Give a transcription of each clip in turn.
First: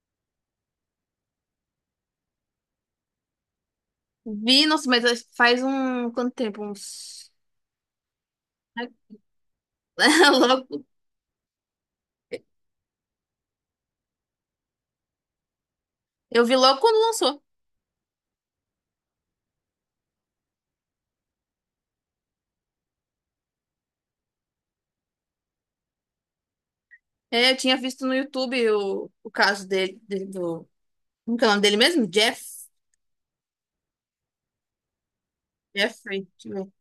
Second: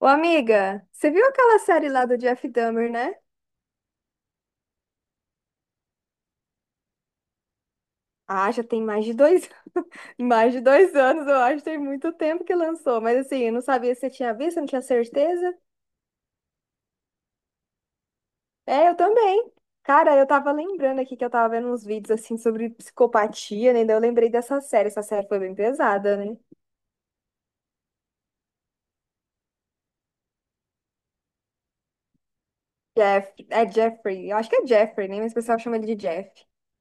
Ô, amiga, você viu aquela série lá do Jeff Dahmer, né? Vi, nossa, mas faz um. Quanto tempo? Uns. Ah, já tem mais de dois, mais de Logo. dois anos, eu acho, tem muito tempo que lançou. Mas assim, eu não sabia se você tinha visto, eu não tinha certeza. Eu vi logo quando lançou. É, eu também. Cara, eu tava lembrando aqui que eu tava vendo uns vídeos assim sobre psicopatia, né? Daí eu lembrei dessa série. Essa série foi bem pesada, né? É, eu tinha visto no YouTube o caso dele, dele- do. Como que é o nome dele mesmo? Jeff. Jeff, é Jeffrey, eu acho que é Jeffrey, né? Mas o pessoal chama ele de Jeffrey. Jeff. Deixa eu ver.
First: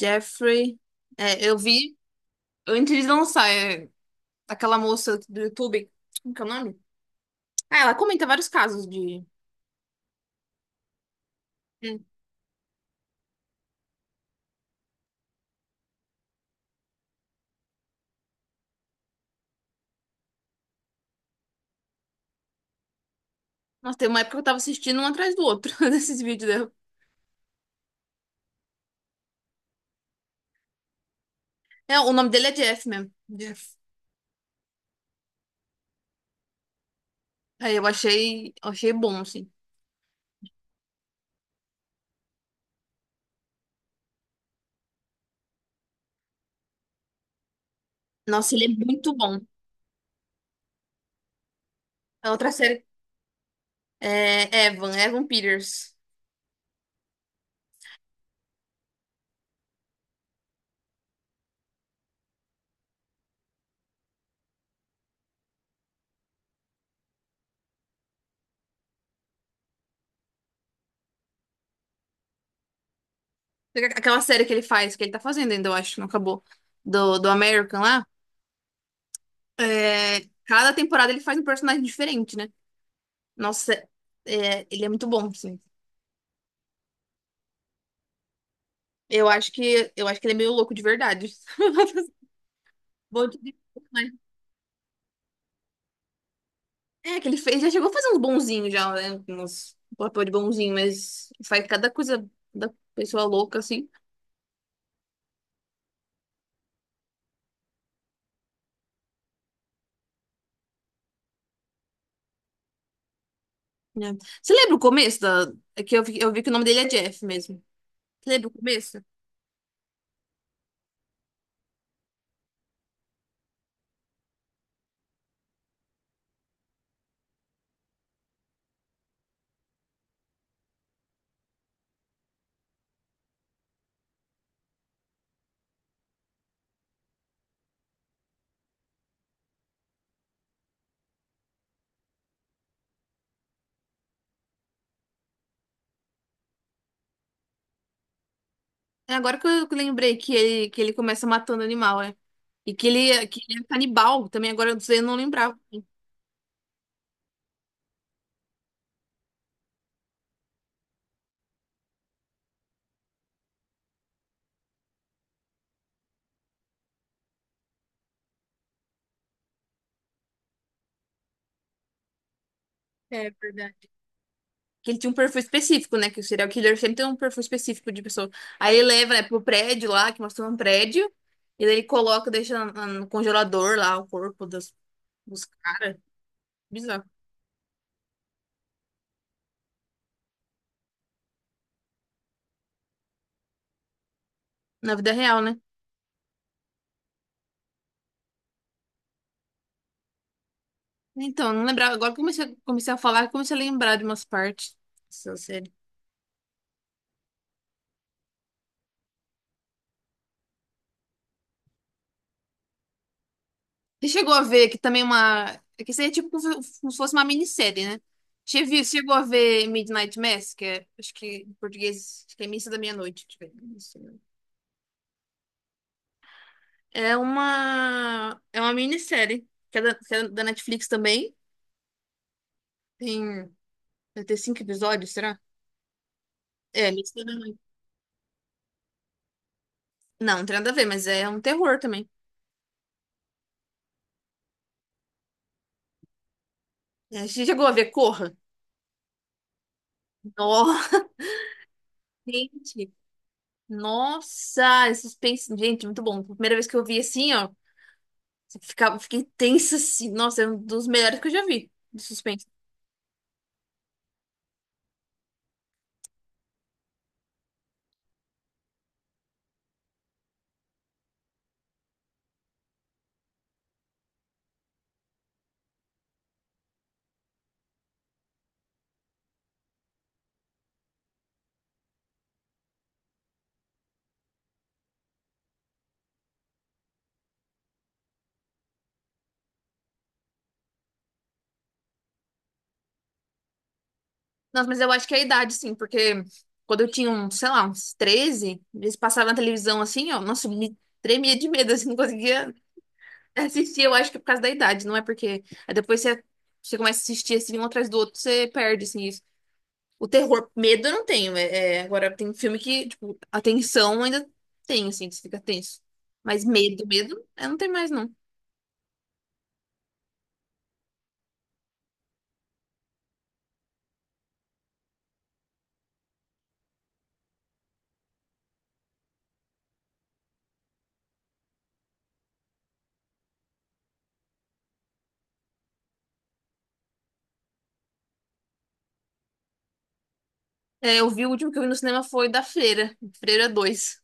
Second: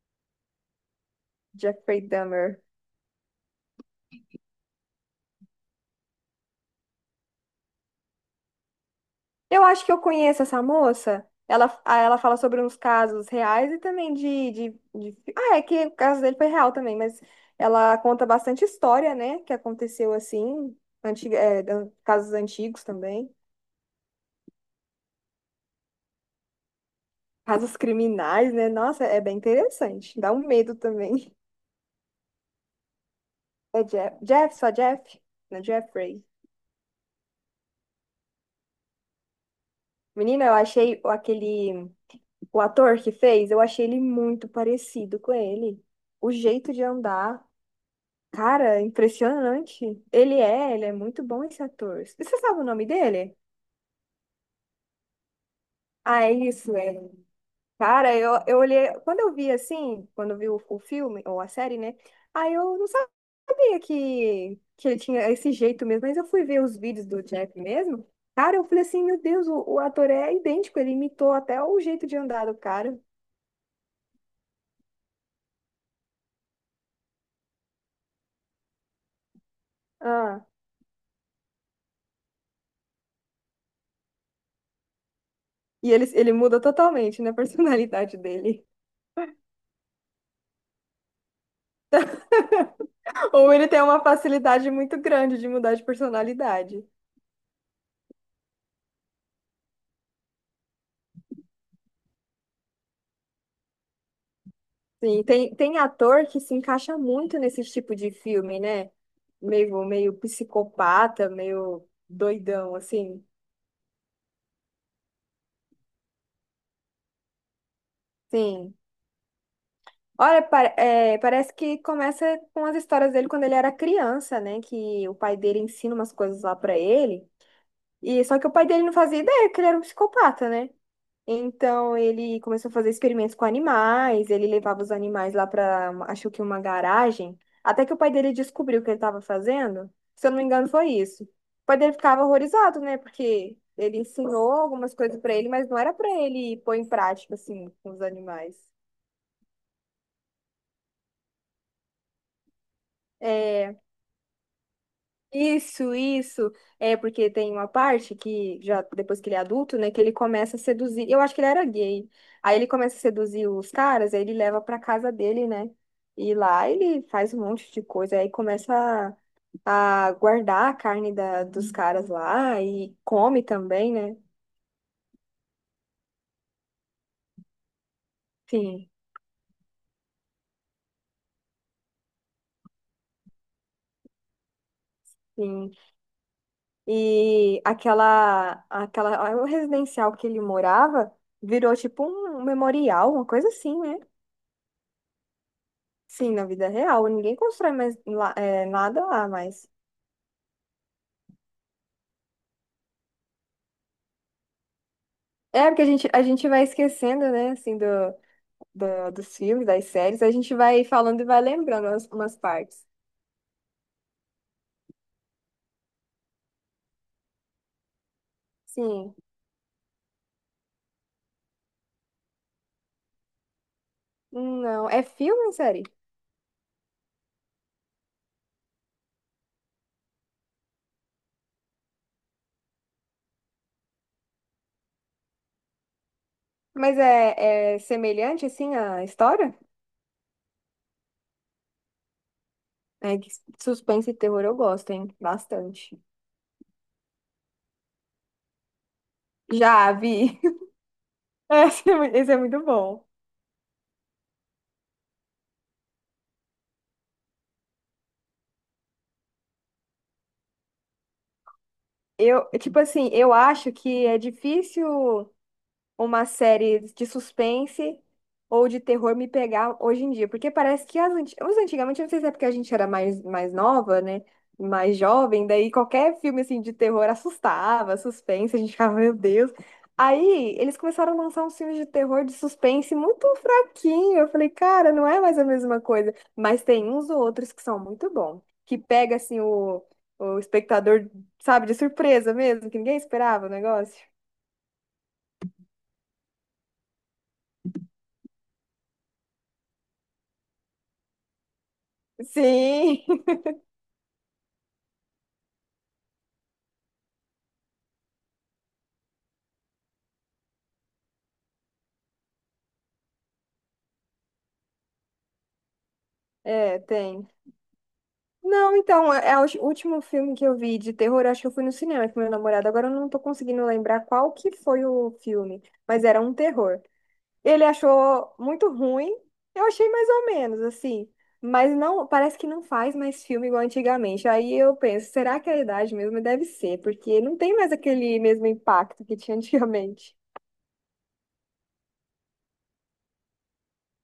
Jeffrey. É, eu vi Jeffrey Dahmer. antes de lançar. É, aquela moça do YouTube. Como que é o nome? Ah, ela comenta vários casos de. Eu acho que eu conheço essa moça. Ela, ah, Hum. ela fala sobre uns casos reais e também de Ah, é que o caso dele foi real também, mas ela conta bastante história, né? Que aconteceu assim, antiga, é, da- casos antigos também, Nossa, tem uma época que eu tava assistindo um atrás do outro desses vídeos dela. casos criminais, né? Nossa, é bem interessante. Dá um medo também. É, o nome dele é Jeff mesmo. Jeff. É Jeff, Jeff, só Jeff? Não, Jeffrey. Aí eu achei bom, assim. Menina, eu achei o- aquele. O ator que fez, eu achei ele muito parecido com ele. O jeito de andar. Nossa, ele é Cara, muito bom. impressionante. Ele é muito bom esse ator. E A você outra sabe o série nome dele? é Evan Peters. Ah, é isso, é. Cara, eu olhei, quando eu vi assim, quando eu vi o filme, ou a série, né? Aí eu não sabia que ele tinha esse jeito mesmo, mas eu fui ver os vídeos do Jeff mesmo. Cara, eu falei assim, meu Deus, o ator é idêntico, ele imitou até o jeito de andar do cara. Aquela série que ele faz, que ele tá fazendo ainda, eu acho, não acabou. Do American lá. É, Ah, cada temporada ele faz um personagem diferente, né? Nossa, é, ele é muito bom, assim. e ele muda totalmente, né, a personalidade dele. Eu acho que ele é meio louco de verdade. Bom Ou de- ele tem uma mas- facilidade muito grande de mudar de personalidade. É, que ele fez, já chegou a fazer uns bonzinhos já, né? Uns um papel de bonzinho, mas faz cada coisa da pessoa louca, assim. Sim, tem ator que se encaixa muito nesse tipo de filme, né? Meio, meio psicopata, meio doidão, assim. É. Você lembra o começo da... é que eu vi que o nome dele é Jeff mesmo. Você lembra o Sim. começo? Olha, pa- é, parece que começa com as histórias dele quando ele era criança, né? Que o pai dele ensina umas coisas lá pra ele. E só que o pai dele não fazia ideia que ele era um psicopata, né? Então ele começou a fazer experimentos com animais, ele levava os animais lá para, acho que uma garagem, até que o pai dele descobriu o que ele estava fazendo. Se eu não me engano, foi isso. O pai dele ficava horrorizado, né? Porque ele ensinou algumas coisas para ele, mas não era para ele pôr em prática assim com os animais. É agora que eu lembrei que ele começa matando animal, é. E que ele é É, canibal também, agora eu não lembrava. isso, isso. É porque tem uma parte que já depois que ele é adulto, né, que ele começa a seduzir. Eu acho que ele era gay. Aí ele começa a seduzir os caras, aí ele leva pra casa dele, né? E lá ele faz um monte de coisa, aí começa a guardar a carne da, dos caras lá e É come verdade. também, né? Que ele tinha um perfil específico, né? Que o serial killer sempre tem um perfil específico de pessoa. Aí ele Sim, leva, né, pro prédio lá, que mostrou um prédio. E daí ele coloca, deixa no congelador lá o corpo dos sim. caras. Bizarro. E aquela, aquela, o residencial que ele morava virou tipo um memorial, uma coisa assim, né? Na vida real, né? Sim, na vida real, ninguém constrói mais lá- é, nada lá, mas. Então, não lembrava. Agora que eu comecei a falar, eu comecei a lembrar de umas partes dessa É, série. porque a gente vai esquecendo, né, assim, do, do- dos filmes, das séries, a gente vai falando e vai lembrando umas, umas partes. Você chegou a ver que também uma. É que seria tipo como se fosse uma minissérie, né? Sim. Chegou a ver Midnight Mass, que é, acho que em português, acho que é Missa da Meia-Noite. Deixa eu ver. Missa da Meia-Noite. Não, é filme ou série? É uma minissérie, que é da Netflix também. Tem. Vai ter cinco episódios, será? É, Mas Missa da Meia-Noite. é, é semelhante, assim, à história? Não, não tem nada a ver, mas é um terror também. É que suspense e terror eu gosto, hein? Bastante. É, você chegou a ver Corra? Já vi. Nossa, Esse é mu- esse é muito gente. bom. Nossa, esse suspense. Gente, muito bom. Primeira vez que eu vi assim, ó. Fiquei tensa, assim. Nossa, é um dos melhores que eu já vi de suspense. Eu, tipo assim, eu acho que é difícil. Uma série de suspense ou de terror me pegar hoje em dia. Porque parece que as anti- os antigamente, eu não sei se é porque a gente era mais, mais nova, né? Mais jovem, daí qualquer filme assim de terror assustava, suspense, a gente ficava, meu Deus. Aí eles começaram a lançar uns filmes de terror de suspense muito fraquinho. Eu falei, cara, não é mais a mesma coisa. Mas tem uns outros que são muito bons, que pega assim o espectador, sabe, de surpresa mesmo, que ninguém esperava o negócio. Nossa, mas eu acho que é a idade, sim, porque quando eu tinha, uns, sei lá, uns 13, eles passavam na televisão assim, ó. Nossa, eu me tremia de medo, assim, não conseguia Sim. assistir. Eu acho que é por causa da idade, não é porque. Aí depois você começa a assistir assim, um atrás do outro, você perde, assim, isso. O terror, medo eu não tenho. Agora, tem filme que, tipo, a tensão ainda tem, assim, que você fica tenso. Mas É, medo, medo, tem. eu não tenho mais, não. Não, então, é o último filme que eu vi de terror, acho que eu fui no cinema com meu namorado. Agora eu não tô conseguindo lembrar qual que foi o filme, mas era um terror. Ele achou muito ruim, eu achei mais ou menos, assim. Mas não, parece que não faz mais filme igual antigamente. Aí eu penso, será que é a idade mesmo? Deve ser, porque não tem mais aquele mesmo impacto que tinha antigamente. É, eu vi o último que eu vi no cinema foi da Freira, Freira dois.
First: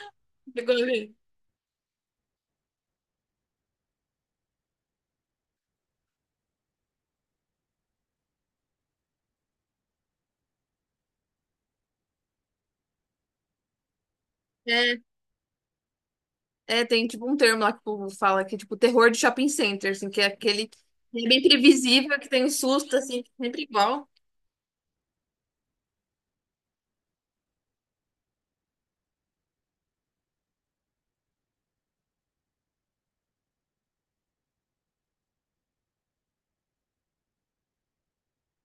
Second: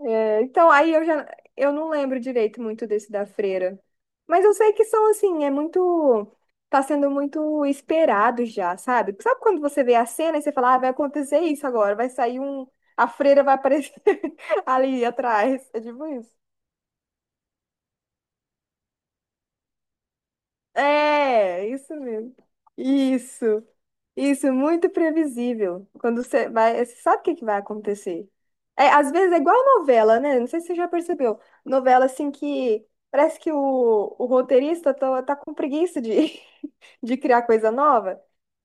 É, então, Chegou a aí ver? eu já eu não lembro direito muito desse da Freira. Mas eu sei que são assim, é muito. Tá sendo muito esperado já, sabe? Sabe quando você vê a cena e você fala, ah, vai acontecer isso agora, vai sair um. A freira vai aparecer É, ali atrás. É tipo isso. Tem tipo um termo lá que o povo fala que é tipo terror de shopping center, assim, que é aquele que é bem É, isso previsível, que mesmo. tem um susto, assim, Isso. sempre igual. Isso, muito previsível. Quando você vai, você sabe o que que vai acontecer. É, às vezes é igual a novela, né? Não sei se você já percebeu. Novela assim que parece que o roteirista tá com preguiça de, de criar coisa nova.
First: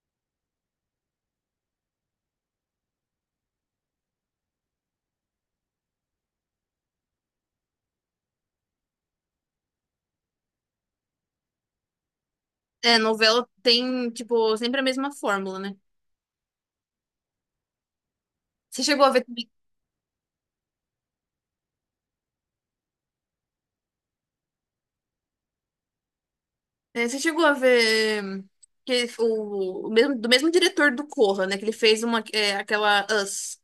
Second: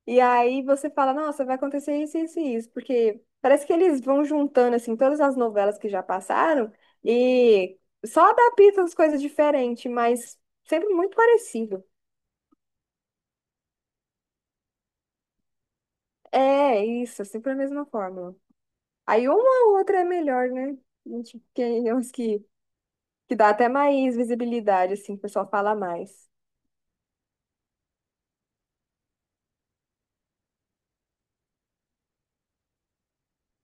E aí você fala, nossa, vai acontecer isso, isso e isso. Porque parece que eles vão juntando assim todas as novelas que já passaram e só adaptam as coisas diferentes, mas sempre muito parecido. É, novela tem, tipo, sempre a mesma fórmula, né? É, isso, é sempre a mesma fórmula. Você chegou a ver Aí também. uma ou outra é melhor, né? Tipo, que é uns que dá até mais visibilidade, assim, que o pessoal fala mais. É, você chegou a ver que o mesmo, do mesmo diretor do Corra, né? Que ele fez uma, é, aquela Us,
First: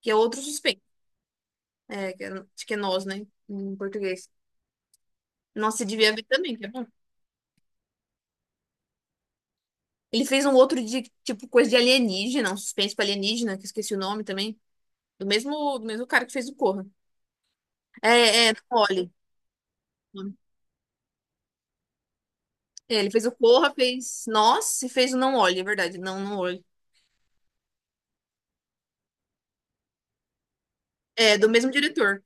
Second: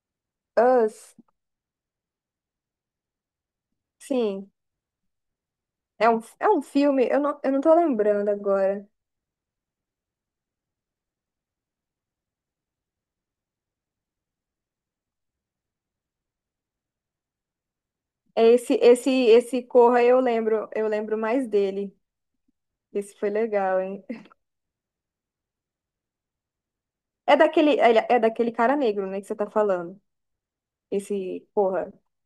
que é outro suspense. Us, É, que é, acho que é nós, né? Em português. sim, Nossa, você devia ver é também, um que é bom. filme, eu não tô lembrando agora. Ele fez um outro de, tipo, coisa de alienígena, um suspense pra alienígena, que eu esqueci o nome também. Do mesmo cara que fez o Corra. É esse, Não esse, olhe. esse Corra eu lembro mais dele. É, ele Esse fez foi o Corra, legal, hein? fez Nós e fez o Não Olhe, é verdade. Não, não olhe. É daquele, é daquele cara negro, né, que você tá falando. É, Esse do mesmo Corra. diretor.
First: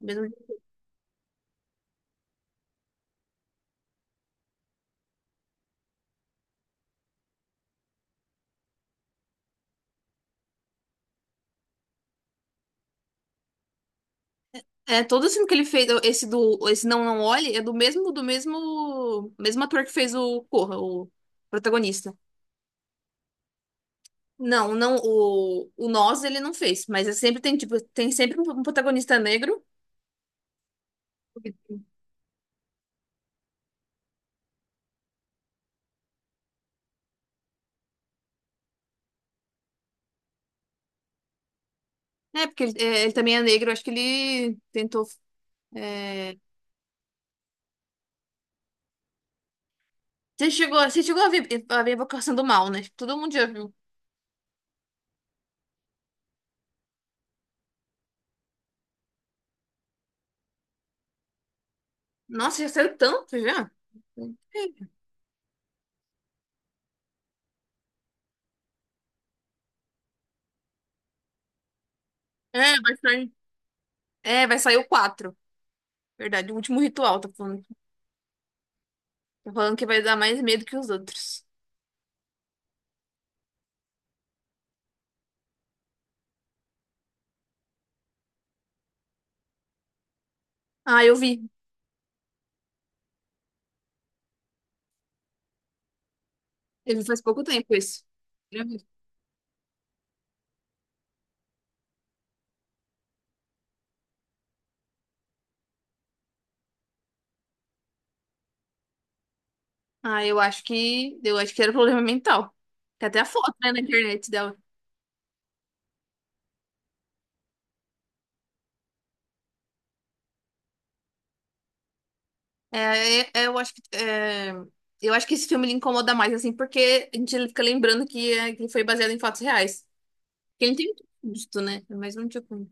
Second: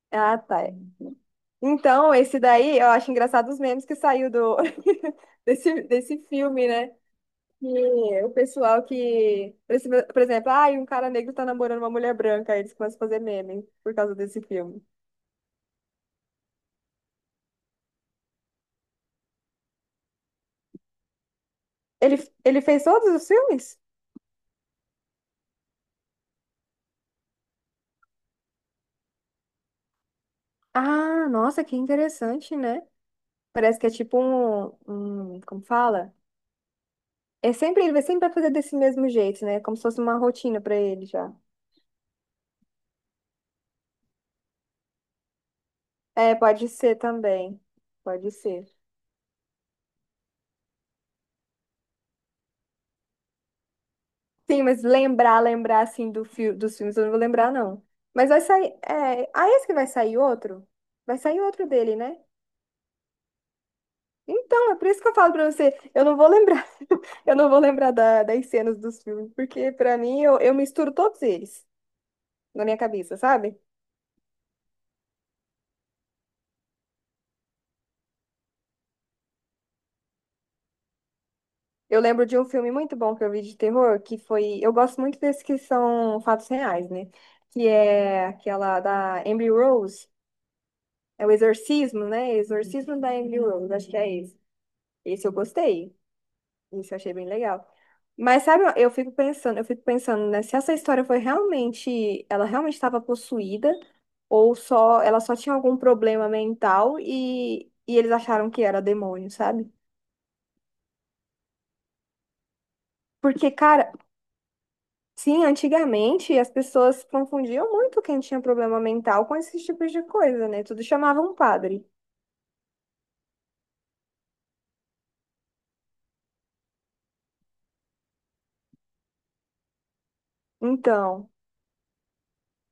mesmo- Ah, tá. Então, esse daí, eu acho engraçado os memes que saiu do, desse, desse filme, né? E o pessoal que, por esse- por exemplo, ah, um cara negro tá namorando uma mulher branca, aí eles começam a fazer meme por causa desse filme. É, todo o filme que ele fez, esse do, esse Não, não olhe, é do mesmo ator que fez o Corra, o protagonista. Ele, ele fez todos os filmes? Não, não, o Nós ele não fez, mas é sempre tem, tipo, tem sempre um protagonista negro. Ah, nossa, que interessante, né? Parece que é tipo um, um, como fala? É sempre, ele vai sempre vai fazer desse mesmo jeito, né? Como se fosse uma rotina pra ele já. É, porque ele, é, ele também é negro, acho que ele tentou. É, É, pode ser também. Pode ser. você chegou a ver a Invocação do Mal, né? Todo mundo já viu. Sim, mas lembrar, lembrar assim do fi dos filmes, eu não vou lembrar, não. Mas vai sair. É... Ah, esse que vai sair outro? Vai sair outro dele, né? Nossa, já saiu tanto já. Então, é por isso que eu falo pra você, eu não vou lembrar, eu não vou lembrar da- das cenas dos filmes, porque pra mim eu misturo todos eles na minha É, vai cabeça, sair. sabe? É, vai sair o 4. Verdade, o último ritual, tá falando. Tá falando que vai dar mais medo que os outros. Eu lembro de um filme muito bom que eu vi de terror, que foi, eu gosto muito desses que são fatos reais, né? Que é aquela da Emily Rose, Ah, eu é o vi. Exorcismo, né? Exorcismo da Emily Rose, acho que é esse. Esse eu gostei, esse eu Eu vi achei faz bem pouco legal. tempo isso. Mas sabe, Eu vi. eu fico pensando, né, se essa história foi realmente, ela realmente estava possuída ou só ela só tinha algum problema mental e eles acharam que era demônio, sabe? Ah, eu acho que. Eu acho que era problema mental. Tem até a Porque, foto, né, na cara, internet dela. sim, antigamente as pessoas confundiam muito quem tinha problema mental com esses tipos de coisa, né? Tudo chamava um padre. Eu acho que é, eu acho que esse filme ele incomoda mais assim, porque a gente fica lembrando que, é, que ele foi baseado em fatos reais. Porque ele tem muito Então, custo, né? Mas não tinha como.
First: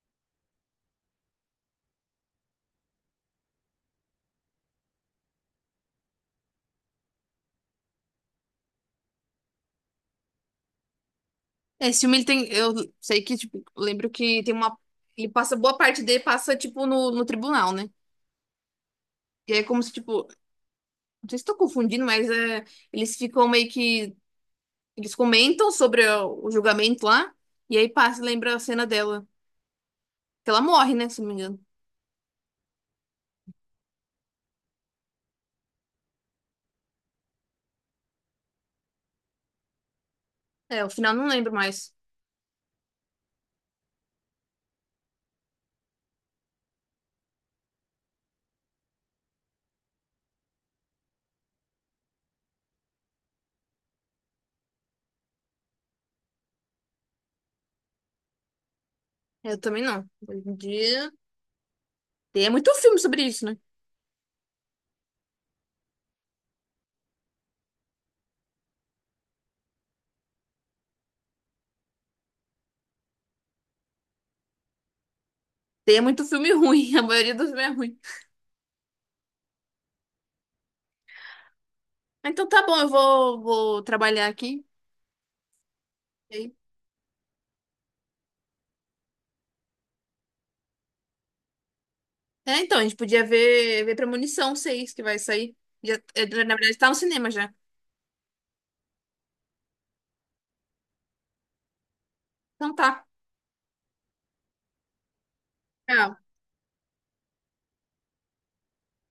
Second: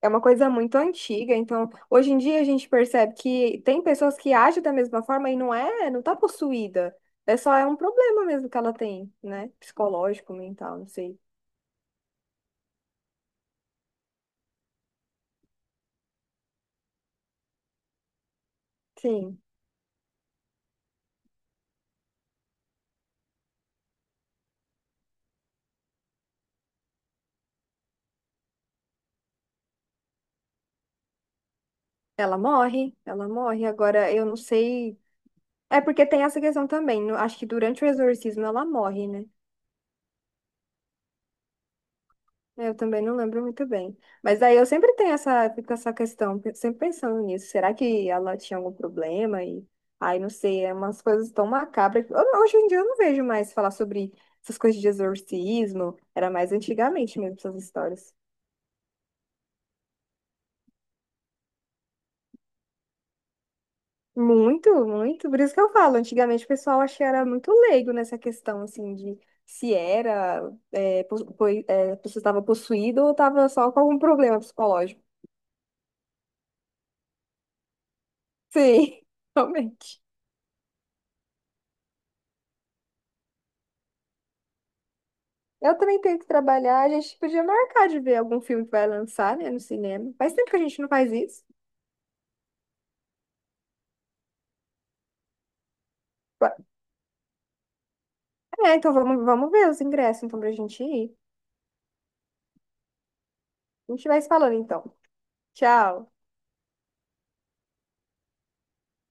é uma coisa muito antiga, então hoje em dia a gente percebe que tem pessoas que agem da mesma forma e não é, não tá possuída. É só é um problema mesmo que ela tem, né? Psicológico, mental, não sei. É, esse filme ele tem, eu sei que tipo, eu lembro que tem uma, ele passa boa parte dele passa tipo no tribunal, né? Sim, E é como se tipo, não sei se estou confundindo, mas é, eles ficam meio que eles comentam sobre o julgamento lá e aí passa lembra a cena dela, que ela morre, né? Se não me engano. ela morre, ela morre. Agora eu não sei. É porque tem essa questão também. No- acho que durante o exorcismo ela morre, né? É, o final eu não lembro mais. É, eu também não lembro muito bem. Mas aí eu sempre tenho essa, fico com essa questão, pe- sempre pensando nisso. Será que ela tinha algum problema? E aí, não sei, é umas coisas tão macabras. Que- eu não- hoje em dia eu não vejo mais falar sobre essas coisas de exorcismo. Era mais antigamente mesmo essas histórias. Eu também não. Hoje em dia. Tem muito filme sobre isso, né? Muito, muito. Por isso que eu falo, antigamente o pessoal achei era muito leigo nessa questão, assim, de se era, é, pos- poi- é, a pessoa estava possuída ou estava só com algum problema psicológico. Tem muito filme ruim, a maioria dos filmes é ruim. Sim, realmente. Então tá bom, eu vou, vou trabalhar aqui. Eu também tenho que Ok? trabalhar. A gente podia marcar de ver algum filme que vai lançar, né, no cinema. Faz tempo que a gente não faz isso. É, então, a gente podia ver Premonição 6 que vai sair. Já, é, na verdade, tá no cinema já. É, então vamos, vamos ver os ingressos, então, pra gente ir. Então tá. A gente vai se falando, então. Tchau. Tchau.